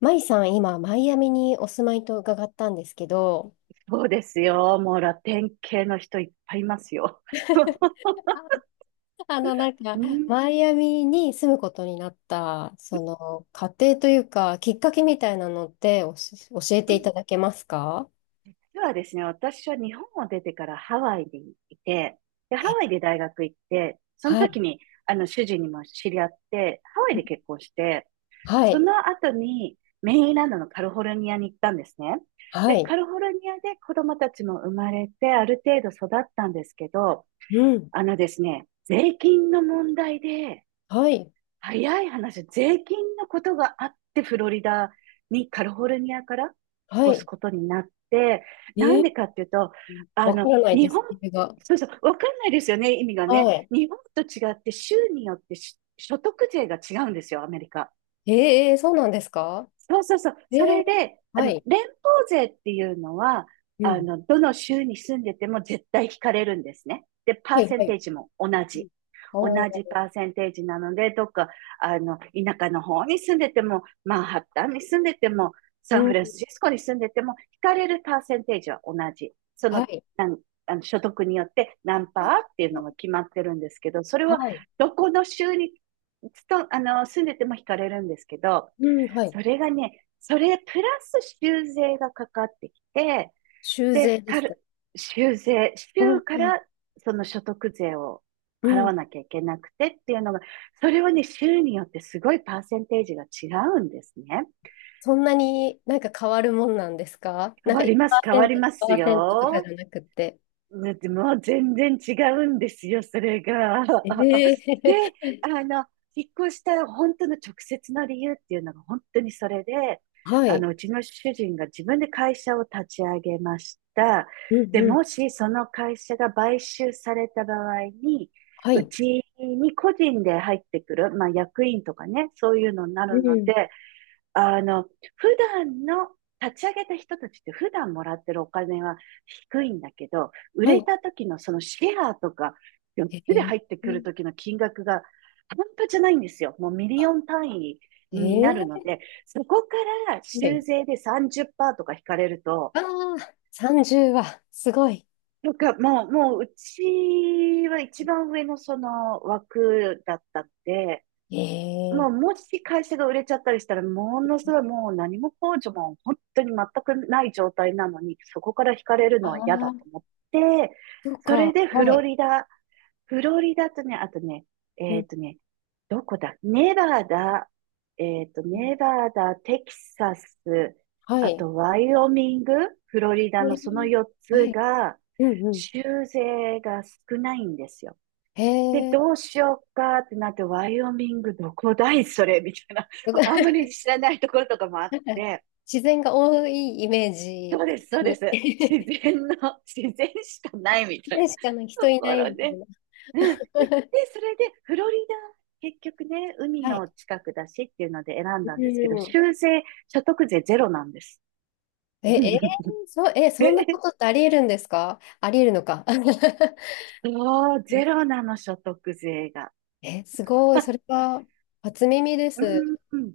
マイさん、今、マイアミにお住まいと伺ったんですけど、そうですよ。もうラテン系の人いっぱいいますよ。なんか、うん、マイアミに住むことになった、その、過程というか、きっかけみたいなのって教えうていたん。だけますか？ではですね、私は日本を出てからハワイにいて、で、ハワイで大学行って、そのはい。時に、主人にも知り合って、ハワイで結婚して、はそい。の後にメインランドのカリフォルニアに行ったんですね。はで、い。カリフォルニアで子供たちも生まれて、ある程度育ったんですけど、うん。あのですね、税金の問題で、はい。早い話、税金のことがあって、フロリダに、カリフォルニアから引っは越すい。ことになって、なえんでかっていうと、あわの、からない日です、本、理由が。そうそう、わかんないですよね、意味がね。は日本と違って、州によって所得税が違うんですよ、アメリカ。い。そうなんですか？そうそうそう。えそー、れで、はい。連邦税っていうのは、うん。どの州に住んでても絶対引かれるんですね。で、パはーい、セはンい。テージも同じ。同おじー、パーセンテージなので、どっか、田舎の方に住んでても、マンハッタンに住んでても、うサンフランん。シスコに住んでても、引かれるパーセンテージは同じ。その、はい。なんあの所得によって何パーっていうのが決まってるんですけど、それははい。どこの州につとあの住んでても引かれるんですけど、うん、はい。それがね、それプラス修税がかかってきて、修で、繕でかすか？る、修税、う州んかうん。らその所得税をう払わん。なきゃいけなくてっていうのが、それはね、州によってすごいパーセンテージが違うんですね。そんなになんか変わるもんなんですか？変なんかわります、変わり1%、にまパすーセントとかじよ。ゃなくて。だってもう全然違うんですよ、それが。えで、え あの、引っ越した本当の直接の理由っていうのが本当にそれで、はい。うちの主人が自分で会社を立ち上げました。うんで、うん。もしその会社が買収された場合に、はうい。ちに個人で入ってくる、まあ役員とかね、そういうのになうるのん。で、あの、普段の立ち上げた人たちって普段もらってるお金は低いんだけど、売はれい。た時のそのシェアとか、4えつでえ入ってくる時の金額が半端じゃないんですよ。もうミリオン単位になえるのえ、で、そこからはい。修税で30%とか引かれると、ああ、30は、すごい。なんかもう、もううちは一番上のその枠だったんで、もえうえ、もし会社が売れちゃったりしたら、ものすごいもう何も控除も本当に全くない状態なのに、そこから引かれるのはああ嫌だとー、思って、そうそれか。でフはい。ロリダ、フロリダとね、あとね、うえんっとね、どこだネバダ、うん。ネバダ、テキサス、はあい。とワイオミング、フロリえダのその4え、はつい。が、うんうん。州税が少ないんですよ。へで、え。どうしようかってなって、ワイオミングどこだいそれみたいな。あんまり 知らないところとかもあっなんか、て、自然が多いイメージ、そうで勝す、そ手うでに。す。自 然の、自然しかないみ自たい然な しかな 人といなこいろみで。たいな。うん。で、それで、フロリダ、結局ね、海はい。の近くだしっていうので選んうだんですけど、ん。州税、所得税ゼロなんです。え、そう、え、えそんなことってありえるんですか？ありえるのか。ゼロなの、所得税が。え、すごい。それは、初耳です。うん、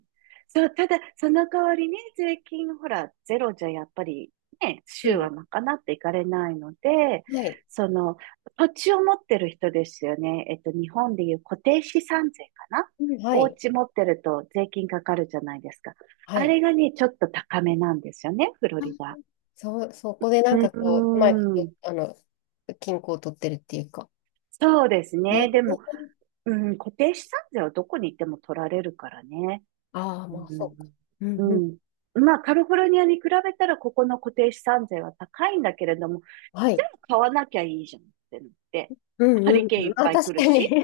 そう、ただ、その代わりね、税金、ほら、ゼロじゃやっぱりね、う州はん。賄っていかれないので、はい。その、土地を持ってる人ですよね。日本でいう固定資産税かな、うんはおい。家持ってると税金かかるじゃないですか。はあい。れがね、ちょっと高めなんですよね、フロあリダ。そこでなんかこうう、うまいこん。と、均衡を取ってるっていうか。そうですね。ね。でも、うん、固定資産税はどこに行っても取られるからね。ああ、うまあ、そうか。ん。うんううん。ん、まあ、カリフォルニアに比べたら、ここの固定資産税は高いんだけれども、はじい。ゃあ買わなきゃいいじゃんってなって、うんハうんリケーンういん。っあ、ぱい来確るかに。し、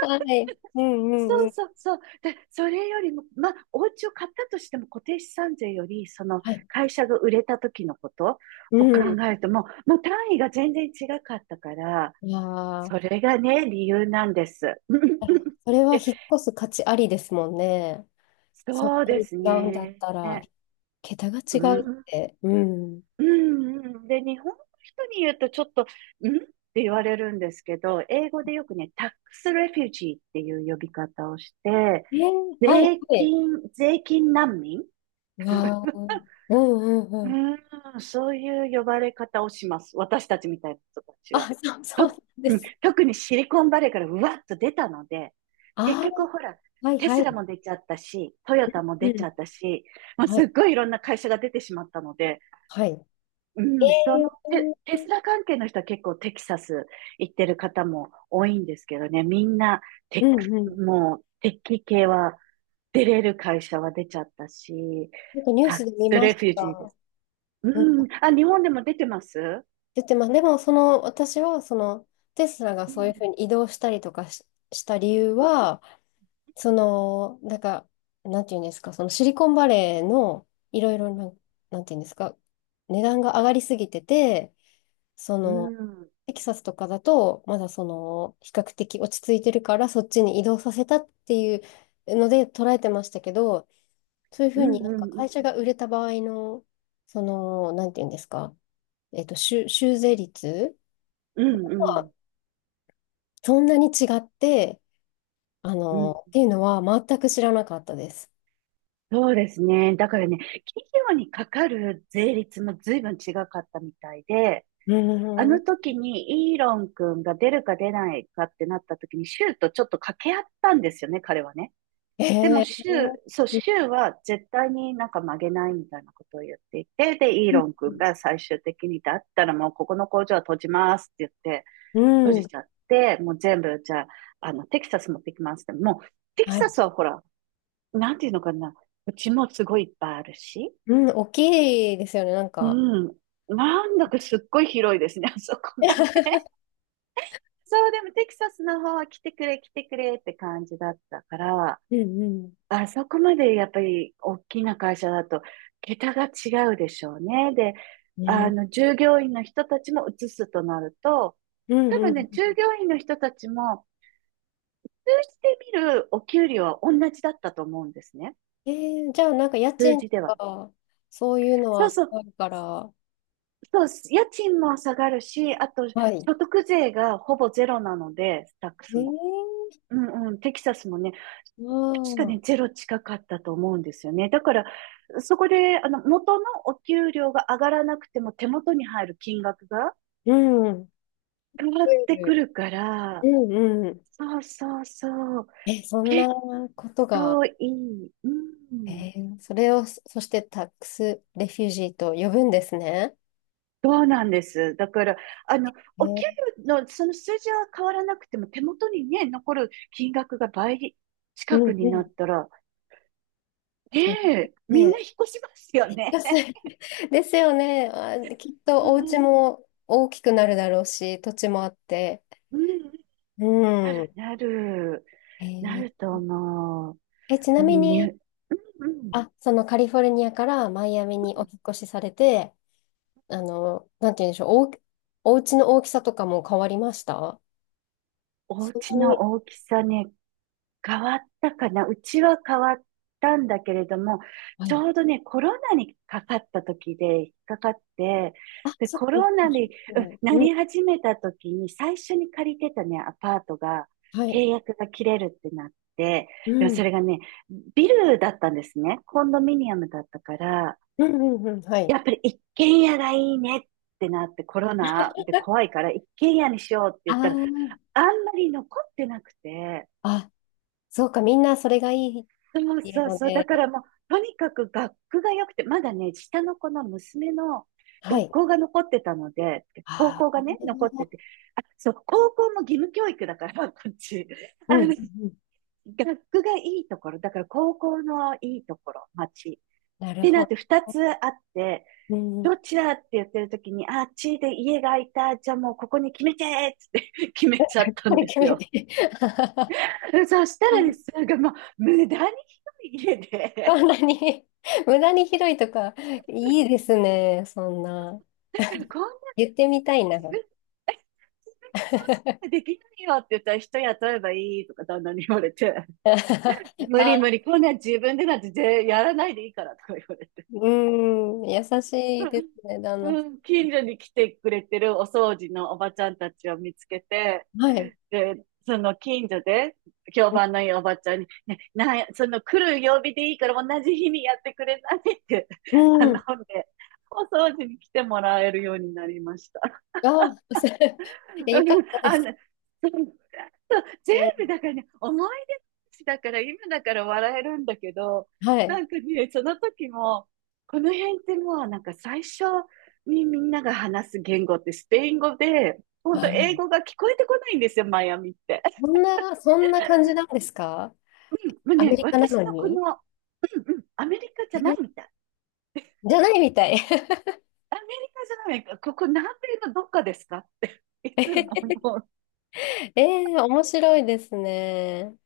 はい。うんうそんううん。そうそう。で、それよりも、まあ、お家を買ったとしても固定資産税より、そのはい。会社が売れた時のことうを考ん。えてももう単位が全然違かったから、いやー、それがね、理由なんです。それはで、引っ越す価値ありですもんね。そんそうなでに違すうんだっね。たら、桁がう違うっん、て。うん。うん、うん。で、日本の人に言うとちょっと、んって言われるんですけど、英語でよくね、タックスレフュージーっていう呼び方をして、はい、税はい。金、税金難民。わー、うんうんうん。うん、そういう呼ばれ方をします。私たちみたいな人たちが。あ、そう、そうなと、んでうん、すね。特にシリコンバレーからうわっと出たので、結あ局ほら、あ、はい、テスはラもい。出ちゃったし、トヨタもう出ちん。ゃったし、まあ、はすい、っごいいろんな会社が出てしまったので、はい。うん、そのー、テスラ関係の人は結構テキサス行ってる方も多いんですけどね、みんなうテッんうク、ん。もうテッキ系は出れる会社は出ちゃったし、なんかニュータッスクで見スまレしフュージーでた。す。うん、あ、日本でも出てます。出てます。でも、その、私は、その、テスラがうそういん、うふうに移動したりとかした理由は、その、なんか、なんていうんですか、そのシリコンバレーのいろいろな、なんていうんですか、値段が上がりすぎてて、そうの、ん、うん、テキサスとかだと、まだその、比較的落ち着いてるから、そっちに移動させたっていうので捉えてましたけど、そういうふううん、になんうか会ん、社が売れた場合の、その、なんていうんですか、修税率うん、うん、うん、そんなに違って、うん。っていうのは全く知らなかったです。そうですね。だからね、企業にかかる税率も随分違かったみたいで、うあのん。時にイーロン君が出るか出ないかってなった時に、シューとちょっと掛け合ったんですよね、彼はね。えでも、え、シュー、うそう、んシューは絶対になんか曲げないみたいなことを言っていて、で、イーロン君が最終的に、だったらもうここの工場は閉じますって言って、う閉んうじん。ちゃって、もう全部、じゃあ、テキサス持ってきますって。もう、テキはサい。スはほら、なんていうのかな、うちもすごいいっぱいあるし、うん、大きいですよね、なんうか。ん、なんだかすっごい広いですね、あそこも ね。そう、でもテキサスの方は来てくれ、来てくれって感じだったから、うんあそこまでやっぱり大きな会社だと、桁が違うでしょうね。で、うん。ね。従業員の人たちも移すとなると、うん多う分ん。ね、従業員の人たちも、数字で見るお給料は同じだったと思うんですね。えじゃあ、なんか家数賃字でとは。か、そういうのそはう下そう、がるから、そう、家賃も下がるし、あと、はい。所得税がほぼゼロなので、スタックえスも。ー、うん、うん、テキサスもね、確かあね、あ、ゼロ近かったと思うんですよね。だから、そこで、元のお給料が上がらなくても手元に入る金額がうん。変わ増ってえくる、るかうら、んうん。そうそうそう、え、そんな結ことが。構いい。うん。それをそしてタックスレフュージーと呼ぶんですね。そうなんです。だから、あの、えお給ー、料のその数字は変わらなくても手元にね、残る金額が倍う近くんにうなっん。たら、ねそうえ、みんなね。引っ越しますよね。安い ですよね。あ、きっ うとお家ん。も大きくなるだろうし、土地もあって。うんなうる、ん。なる、えなーると思う。え、ちなみに、に、うん、あ、そのカリフォルニアからマイアミにお引っ越しされて、なんて言うんでしょう、お家の大きさとかも変わりました？おそんな家の大に。きさね、変わったかな。うちは変わったんだけれども、はちい。ょうどね、コロナにかかった時で、引っかかって、あ、で、そっか。コロナに、うんなうん。り始めた時に、最初に借りてたね、アパートが、はい。契約が切れるってなって、うでもんそれがね、ビルだったんですね。コンドミニアムだったから、うんうんうん、はい。やっぱり一軒家がいいねってなって、コロナで怖いから一軒家にしようって言ったら、ああんまり残ってなくて、あ、あ、そうか、みんなそれがいいっそうていうそうのそう、だで、からもう、とにかく学区が良くて、まだね、下の子の娘のは学い。校が残ってたので、高あ校があ、ね、残ってて、あ、そう、高校も義務教育だから、こっち。うあんうの、んうん、学区がいいところ、だから高校のいいところ、町。なっるてなほって二ど。つあって、うどん、っちだって言ってる時に、あっちで家が空いた。じゃあもうここに決めてーっつって 決めちゃっ たこんれで決すめよ。て。そした らでん、すね、なんかもう無駄に広い家そで、んなに 無駄に広いとか、いいですね、そんな。だからこんな言ってみたい自な。分、自分にそうしたら できないよって言ったら人雇えばいいとか旦那に言われて、無あ、理無理、こんな自分でなんてやらないでいいからとか言われて。うん、優しいで すね、旦那うさん、近所に来てくれてるお掃除のおばちゃんたちを見つけて、ん。はい。で、その近所で評判のいいおばちゃんに、ね、なんや、その来る曜日でいいから同じ日にやってくれないって 頼んうん。で、お掃除に来てもらえるようになりました。あ、いや、よかった であすの、そう、全ね。部だからね、思い出話だから、今だから笑えるんだけど、はない。んかね、その時も、この辺ってもうなんか最初にみんなが話す言語ってスペイン語で、本当英語が聞こえてこないんですよ、マイアミって。そんな感じなんですか？もうアメね、リカな私ののこの、に？うん、うん、アメリカじゃないみえ、たい。じゃないみたい。アメリカじゃない、ここ南米のどっかですかっていつも もう面白いですね。